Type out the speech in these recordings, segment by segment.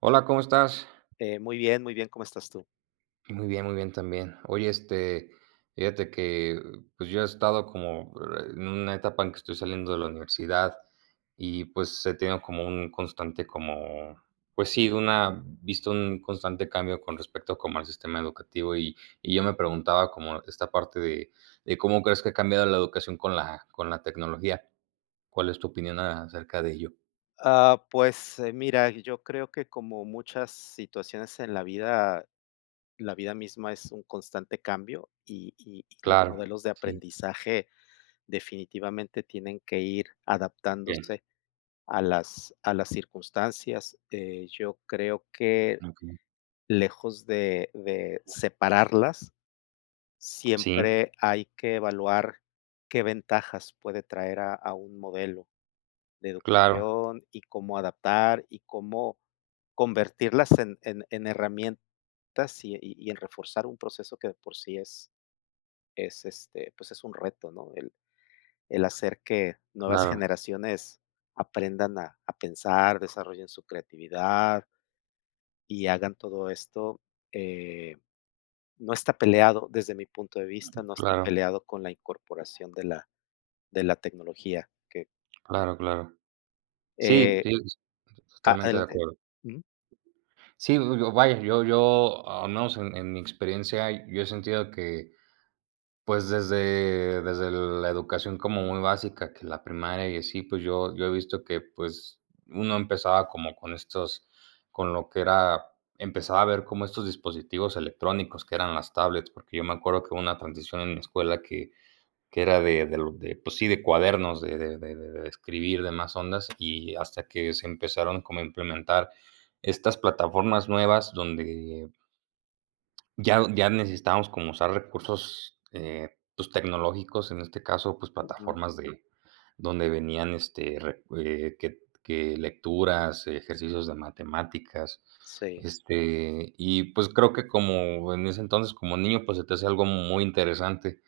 Hola, ¿cómo estás? Eh, muy bien, muy bien, ¿cómo estás tú? Muy bien, muy bien también. Oye, este, fíjate que, pues, yo he estado como en una etapa en que estoy saliendo de la universidad, y pues he tenido como un constante, como pues sí, de una visto un constante cambio con respecto como al sistema educativo. Y y yo me preguntaba cómo esta parte de de ¿cómo crees que ha cambiado la educación con la con la tecnología? ¿Cuál es tu opinión acerca de ello? Ah, pues mira, yo creo que, como muchas situaciones en la vida, la vida misma es un constante cambio. Y y y los Claro, modelos de sí. aprendizaje definitivamente tienen que ir Okey. adaptándose a las a las circunstancias. Eh, yo creo que, Okey. lejos de de separarlas, Sí. siempre hay que evaluar qué ventajas puede traer a a un modelo de Claro. educación y cómo adaptar, y cómo convertirlas en en en herramientas. Y y y en reforzar un proceso que, de por sí, es es, este, pues, es un reto, ¿no? El el hacer que nuevas Claro. generaciones aprendan a a pensar, desarrollen su creatividad y hagan todo esto. Eh, no está peleado, desde mi punto de vista, no está Claro. peleado con la incorporación de la de la tecnología que Claro, claro. Sí, Eh, sí, a totalmente de adelante. acuerdo. Ujú. Sí, yo yo vaya yo yo al menos en en mi experiencia, yo he sentido que pues desde desde la educación como muy básica, que la primaria y así pues yo yo he visto que pues uno empezaba como con estos con lo que era empezaba a ver como estos dispositivos electrónicos que eran las tablets, porque yo me acuerdo que hubo una transición en la escuela que que era de de de, pues sí, de cuadernos de de de de de escribir de más ondas y hasta que se empezaron como a implementar estas plataformas nuevas donde ya ya necesitábamos como usar recursos, eh, pues tecnológicos en este caso, pues Ujú. plataformas de donde venían este re eh, que que lecturas, ejercicios de matemáticas, Sí. este y pues creo que como en ese entonces como niño, pues se te hace algo muy interesante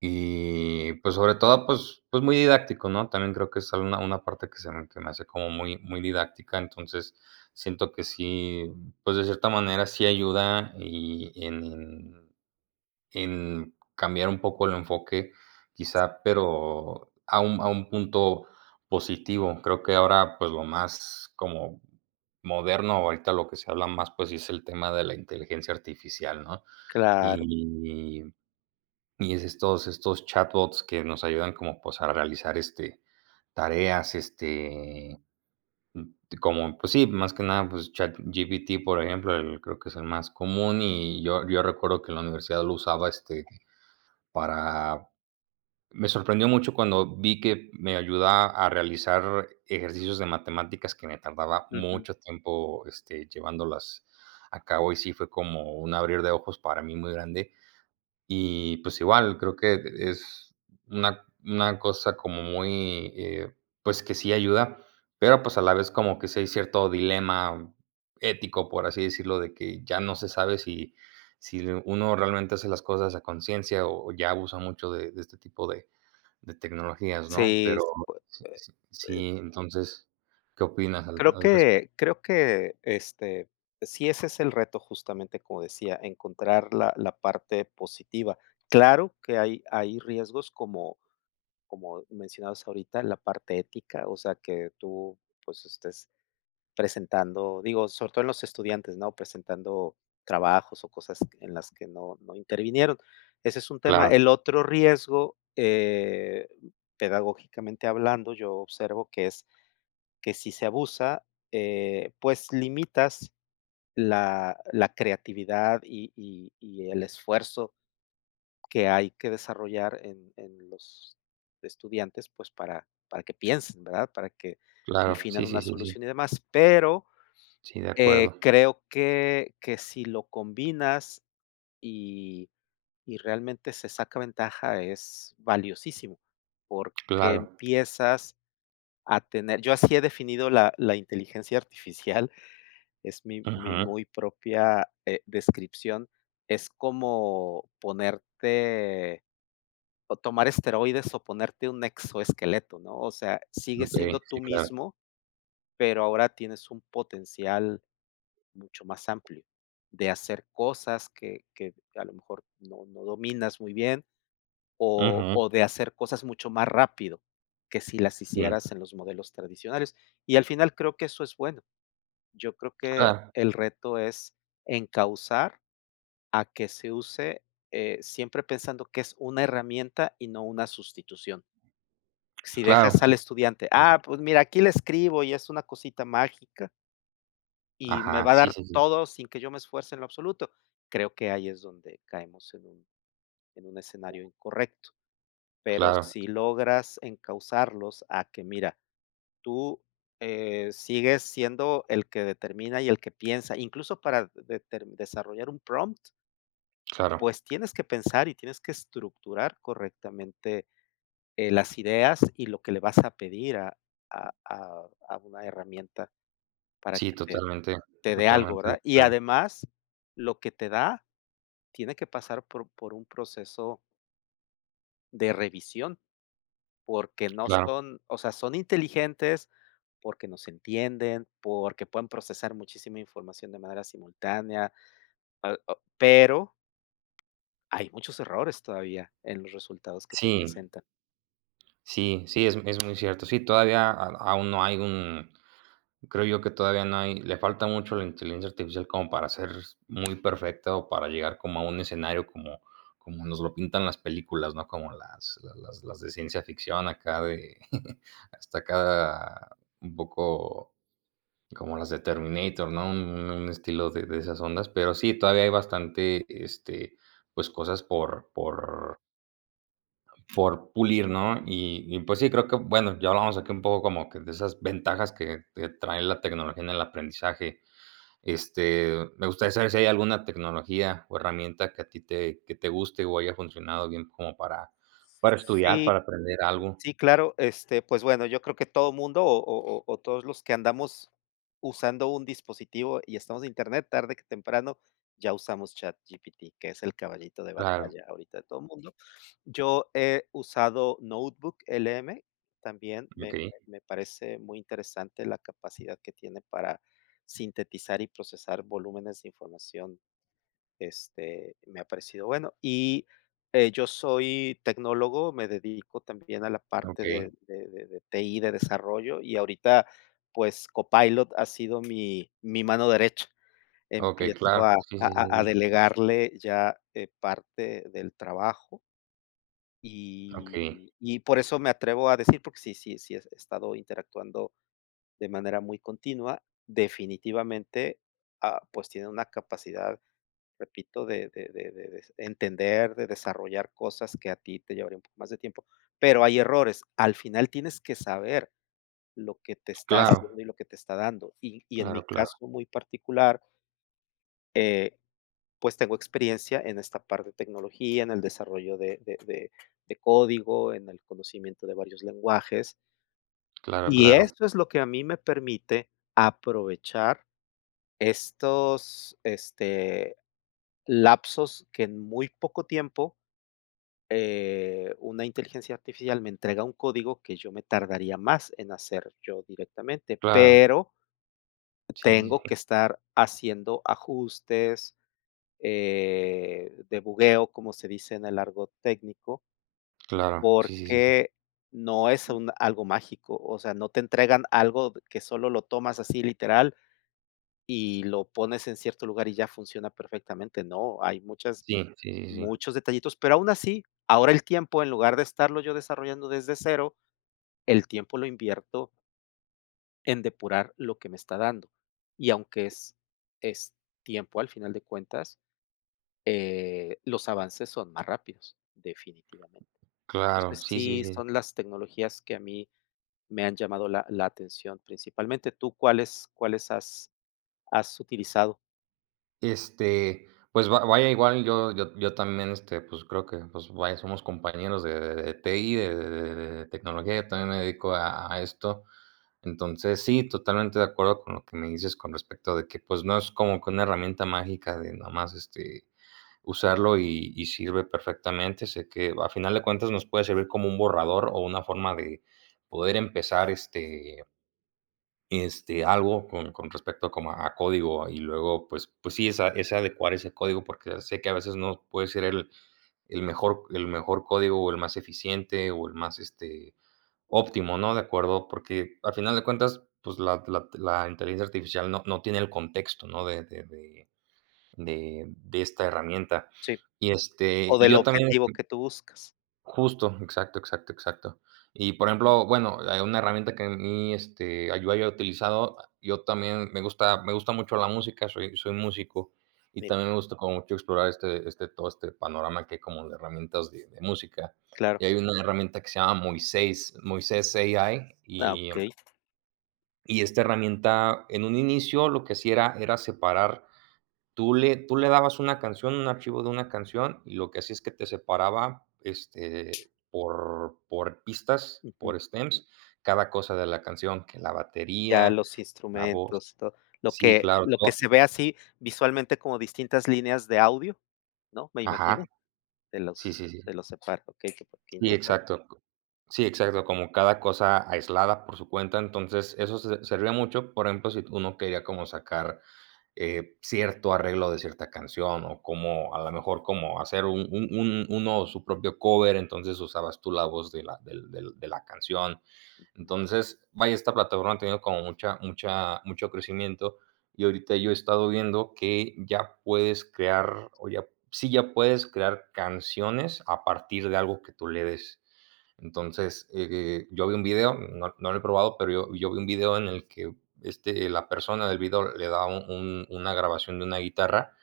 y pues sobre todo, pues pues muy didáctico, ¿no? También creo que es una parte que se me hace como muy muy didáctica, entonces siento que sí, pues de cierta manera sí ayuda y en en cambiar un poco el enfoque, Sí. quizá, pero a un a un punto positivo. Creo que ahora, pues lo más como moderno ahorita lo que se habla más, pues es el tema de la inteligencia artificial, ¿no? Claro. Y y estos estos chatbots que nos ayudan como pues a realizar este tareas, este, como, pues sí, más que nada, pues ChatGPT, por ejemplo, creo que es el más común y yo yo recuerdo que la universidad lo usaba este para. Me sorprendió mucho cuando vi que me ayuda a realizar ejercicios de matemáticas que me tardaba Ujú. mucho tiempo, este, llevándolas a cabo y sí, fue como un abrir de ojos para mí muy grande. Y pues igual, creo que es una una cosa como muy, eh, pues que sí ayuda, pero pues a la vez como que si hay cierto dilema ético, por así decirlo, de que ya no se sabe si si uno realmente hace las cosas a conciencia o o ya abusa mucho de de este tipo de de tecnologías, ¿no? Sí, Pero pue sí sí eh, eh sí, entonces, ¿qué opinas al Creo al respecto? que creo que, este, sí, ese es el reto, justamente, como decía encontrar la la parte positiva. Claro que hay hay riesgos como como mencionados ahorita la parte ética. O sea, que tú pues estés presentando, digo sobre todo en los estudiantes, ¿no?, presentando trabajos o cosas en las que no no intervinieron. Ese es un tema. Claro. El otro riesgo, eh, pedagógicamente hablando, yo observo que es que si se abusa, eh, pues limitas la la creatividad y y y el esfuerzo que hay que desarrollar en en los estudiantes. Pues para para que piensen, ¿verdad? Para que Claro. definan Sí, una sí, sí, sí. solución y demás, pero, Sí, de eh, acuerdo. creo que que si lo combinas y y realmente se saca ventaja es valiosísimo, porque Claro. empiezas a tener yo así he definido la-la inteligencia artificial es mi mi Ujú. muy propia, eh, descripción es como ponerte o tomar esteroides o ponerte un exoesqueleto ¿no? O sea, sigue Okey. siendo Sí, tú claro. mismo, pero ahora tienes un potencial mucho más amplio de hacer cosas que que a lo mejor no no dominas muy bien o Ujú. o de hacer cosas mucho más rápido, que si las hicieras en los modelos tradicionales y al final creo que eso es bueno. Yo creo que Ah. el reto es encauzar a que se use, eh, siempre pensando que es una herramienta y no una sustitución. Si Claro, dejas sí al estudiante. es Ah, pues mira, aquí le escribo y es una cosita mágica. Y me Ajá. va a Sí, dar sí, sí. todo sin que yo me esfuerce en lo absoluto. Creo que ahí es donde caemos en un en un escenario incorrecto. Pero Claro. si logras encausarlos a que mira, tú, eh, sigues siendo el que determina y el que piensa, incluso, para, deter desarrollar un prompt Claro. pues, tienes que pensar y tienes que estructurar correctamente, eh, las ideas y lo que le vas a pedir a a a a una herramienta para Sí, que te totalmente, te dé algo, totalmente de ¿verdad? Y acuerdo. además, lo que te da tiene que pasar por por un proceso de revisión porque no Claro. son, o sea, son inteligentes porque nos entienden, porque pueden procesar muchísima información de manera simultánea, al o pero, hay muchos errores todavía en los resultados que te Sí. presenta. Sí, sí, es es muy cierto. Sí, todavía, au aún no hay un creo yo que todavía no hay le falta mucho a la inteligencia artificial como para ser s muy perfecta o para llegar como a un escenario como como nos lo pintan las películas, ¿no?, como las la las las de ciencia ficción, acá de hasta acá un poco como las de Terminator, ¿no?, un, u un un estilo de de esas ondas, pero sí, todavía hay bastante, este, pues cosas por por Por pulir, ¿no?, y y pues sí, creo que, bueno, ya hablamos aquí un poco como que de esas ventajas que que trae la tecnología en el aprendizaje, este, me gustaría saber si, ¿hay alguna tecnología o herramienta que a ti te que te guste o haya funcionado bien como para para estudiar, Sí, para aprender algo? sí, claro, este, pues bueno, yo creo que todo mundo o o o o todos los que andamos, usando un dispositivo y estamos en internet tarde que temprano ya usamos ChatGPT, que es el caballito de Claro. batalla ahorita de todo el mundo, yo he usado Notebook LM también me Okey. me me, parece muy interesante la capacidad que tiene para sintetizar y procesar volúmenes de información, este, me ha parecido bueno y, eh, yo soy tecnólogo, me dedico también a la parte Okey. de de de de TI de desarrollo y ahorita, pues, Copilot ha sido mi mi mano derecha, Okey, empiezo a claro, sí, a sí, sí, a a sí. delegarle ya, eh, parte del trabajo Okey. y y por eso me atrevo a decir porque sí sí sí he estado interactuando de manera muy continua, definitivamente, ah, pues, tiene una capacidad, repito de de de de de entender, de desarrollar cosas que a ti te llevaría un poco más de tiempo, pero hay errores, al final tienes que saber, lo que te está haciendo Claro. y lo que te está dando y y en mi Claro, claro. caso muy particular Eh, pues tengo experiencia en esta parte de tecnología, en el desarrollo de de de de código, en el conocimiento de varios lenguajes. Claro, Y claro. esto es lo que a mí me permite aprovechar estos, este, lapsos que en muy poco tiempo, eh, una inteligencia artificial me entrega un código, que yo me tardaría más en hacer, yo directamente, Claro. pero Sí, sí, tengo sí. que estar haciendo ajustes, eh, de bugueo, como se dice en el argot técnico. Claro. Sí, sí, sí, sí. Porque no es un algo mágico. O sea, no te entregan algo que solo lo tomas así literal y lo pones en cierto lugar y ya funciona perfectamente, ¡no! Hay muchas Sí, sí, sí, sí. muchos detallitos, pero aún así, ahora el tiempo en lugar de estarlo yo desarrollando desde cero, el tiempo lo invierto en depurar lo que me está dando y aunque es es tiempo al final de cuentas, eh, los avances son más rápidos. Definitivamente. Claro. Entonces, Sí, sí, sí sí. son las tecnologías que a mí me han llamado la la atención, principalmente, ¿tú cuáles cuáles has has utilizado? Este, pues va vaya igual yo yo t yo también, este, pues creo que pues vaya, somos compañeros de de TI de de de tecnología, yo también me dedico a a esto, entonces, sí, totalmente de acuerdo con lo que me dices con respecto de que, pues no es como que una herramienta mágica de nada más, este, usarlo y y sirve perfectamente, sé que al final de cuentas nos puede servir como un borrador o una forma de poder empezar, este este, algo con con respecto como a código y luego pues pues sí, es a es adecuar ese código porque sé que a veces no puede ser el el mejor el mejor código o el más eficiente o el más, este, óptimo, ¿no?, de acuerdo porque al final de cuentas, pues la la la inteligencia artificial no no tiene el contexto, ¿no?, de de de de de esta herramienta, Sí. y este O y del yo también objetivo que [unintelligible] tú buscas. Justo, exacto, exacto, exacto. Y por ejemplo bueno, hay una herramienta que a mí, este yo haya utilizado, yo también me gusta me gusta mucho la música, soy soy músico y Mira. también me gusta como mucho explorar este este todo este panorama que como de herramientas de de música, Claro. y hay una herramienta que se llama Moisés Moisés AI Ah, y okey. y esta herramienta en un inicio, lo que hacia era era separar. Tú le tú le dabas una canción, un archivo de una canción y lo que hacía es que te separaba, este, por por pistas Ujú. por stems cada cosa de la canción, que la Ya batería, los la voz instrumentos, tod lo Sí, que claro lo que se to ve así visualmente como distintas líneas de audio, ¿no?, me Ajá. imagino, de Sí, los sí, sí. de los separ okey, que Sí, interesan exacto. Sí, exacto, como cada cosa aislada por su cuenta, entonces eso se servía mucho, por ejemplo, si uno quería como sacar, eh, cierto arreglo de cierta canción o como a la mejor como hacer un un un uno su propio cover entonces usabas tú la voz de la del del de la canción, Ujú. entonces, vaya, esta plataforma ha tenido como mucha mucha mucho crecimiento y ahorita yo he estado viendo que ya puedes crear o ya sí ya puedes crear canciones a partir de algo que tú le des, entonces, eh, yo vi un video, no no lo he probado, pero yo yo vi un video en el que, este, la persona del vídeo le da un un una grabación de una guitarra,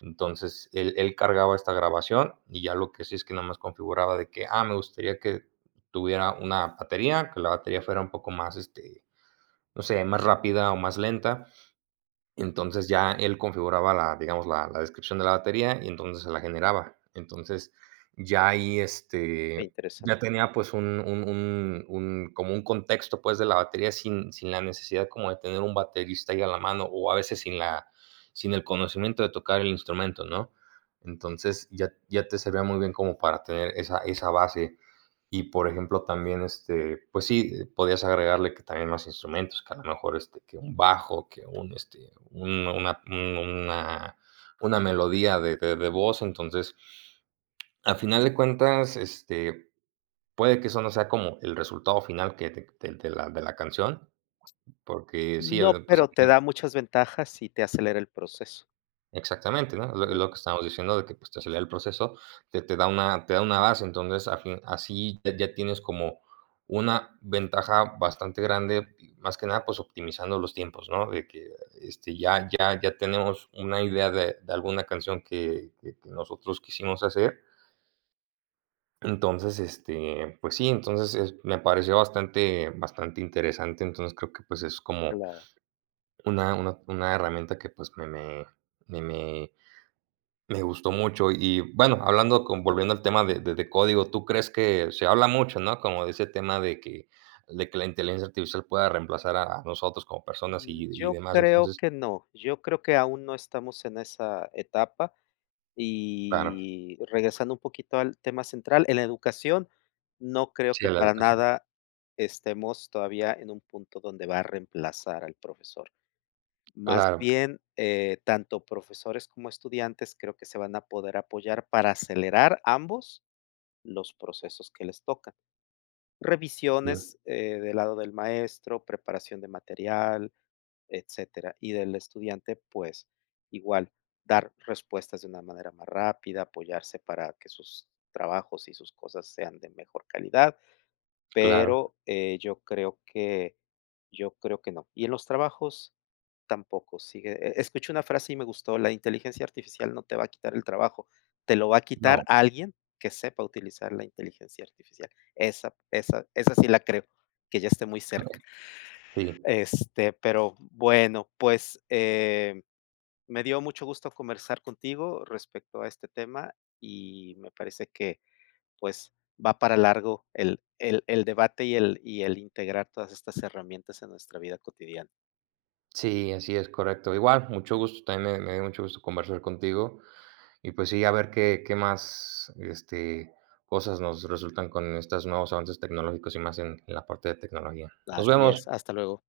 entonces él él cargaba esta grabación y ya, lo que sí es que nomás configuraba de que: "Ah, me gustaría que tuviera una batería, que la batería fuera un poco más, este, no sé, más rápida o más lenta", entonces ya él configuraba la digamos la la descripción de la batería y entonces se la generaba, entonces, ya ahí, Ujú. Qué este, interesante. ya tenía pues un un un un como un contexto, pues de la batería sin sin la necesidad como de tener un baterista ahí a la mano o a veces sin la sin el conocimiento de tocar el instrumento, ¿no?, entonces ya ya te servía muy bien como para tener esa esa base y, por ejemplo, también, este pues sí, podías agregarle que también más instrumentos, que a lo mejor, este, que un bajo, que un, este, un una un una una melodía de de de voz, entonces, al final de cuentas, este, puede que eso no sea como el resultado final que de de de la de la canción porque sí, No, el pues pero aquí te da muchas ventajas y te acelera el proceso. Exactamente, ¿no? lo Pero lo que estamos diciendo de que, pues, te acelera el proceso, te te da una te da una base. Entonces, a fin así de ya tienes como una ventaja bastante grande y, más que nada, pues, optimizando los tiempos, ¿no?, de que, este, ya ya ya tenemos una idea de de alguna canción que que que nosotros quisimos hacer. Entonces, este, pues, sí, entonces es me pareció bastante bastante interesante. Entonces, creo que, pues, es como Claro. una una una herramienta que, pues, me me me me me gustó mucho. Y bueno, hablando con volviendo al tema de de de código, ¿tú crees que se habla mucho, no? Como de ese tema de que de que la inteligencia artificial pueda reemplazar a nosotros como personas y Mm, y yo demás, creo entonces que no. Yo creo que aún no estamos en esa etapa. Claro. Y regresando un poquito al tema central, en la educación, no creo Sí, que a la para educación. nada estemos todavía en un punto donde va a reemplazar al profesor, más Claro. bien, eh, tanto profesores como estudiantes, creo que se van a poder apoyar para acelerar ambos los procesos que les tocan, Sí. revisiones, eh, del lado del maestro, preparación de material, etcétera, y del estudiante, pues, igual, dar respuestas de una manera más rápida, apoyarse para que sus trabajos y sus cosas sean de mejor calidad. Claro. Pero, eh, yo creo que yo creo que, no. Y en los trabajos, tampoco sigue, eh eh, escuché una frase y me gustó: "La inteligencia artificial no te va a quitar el trabajo, te lo va a No. quitar alguien que sepa utilizar la inteligencia artificial". Esa esa esa sí la creo que ya esté muy cerca. Okey, sí. Este, pero bueno, pues, eh, me dio mucho gusto conversar contigo respecto a este tema y me parece que, pues, va para largo el el el debate y el y el integrar todas estas herramientas a nuestra vida cotidiana. Sí, así es, correcto. Igual, mucho gusto, también me me dio mucho gusto conversar contigo y, pues, sí, a ver qué qué más, este, cosas nos resultan con estos nuevos avances tecnológicos y más en en la parte de tecnología. Nos Así es. vemos. Hasta luego.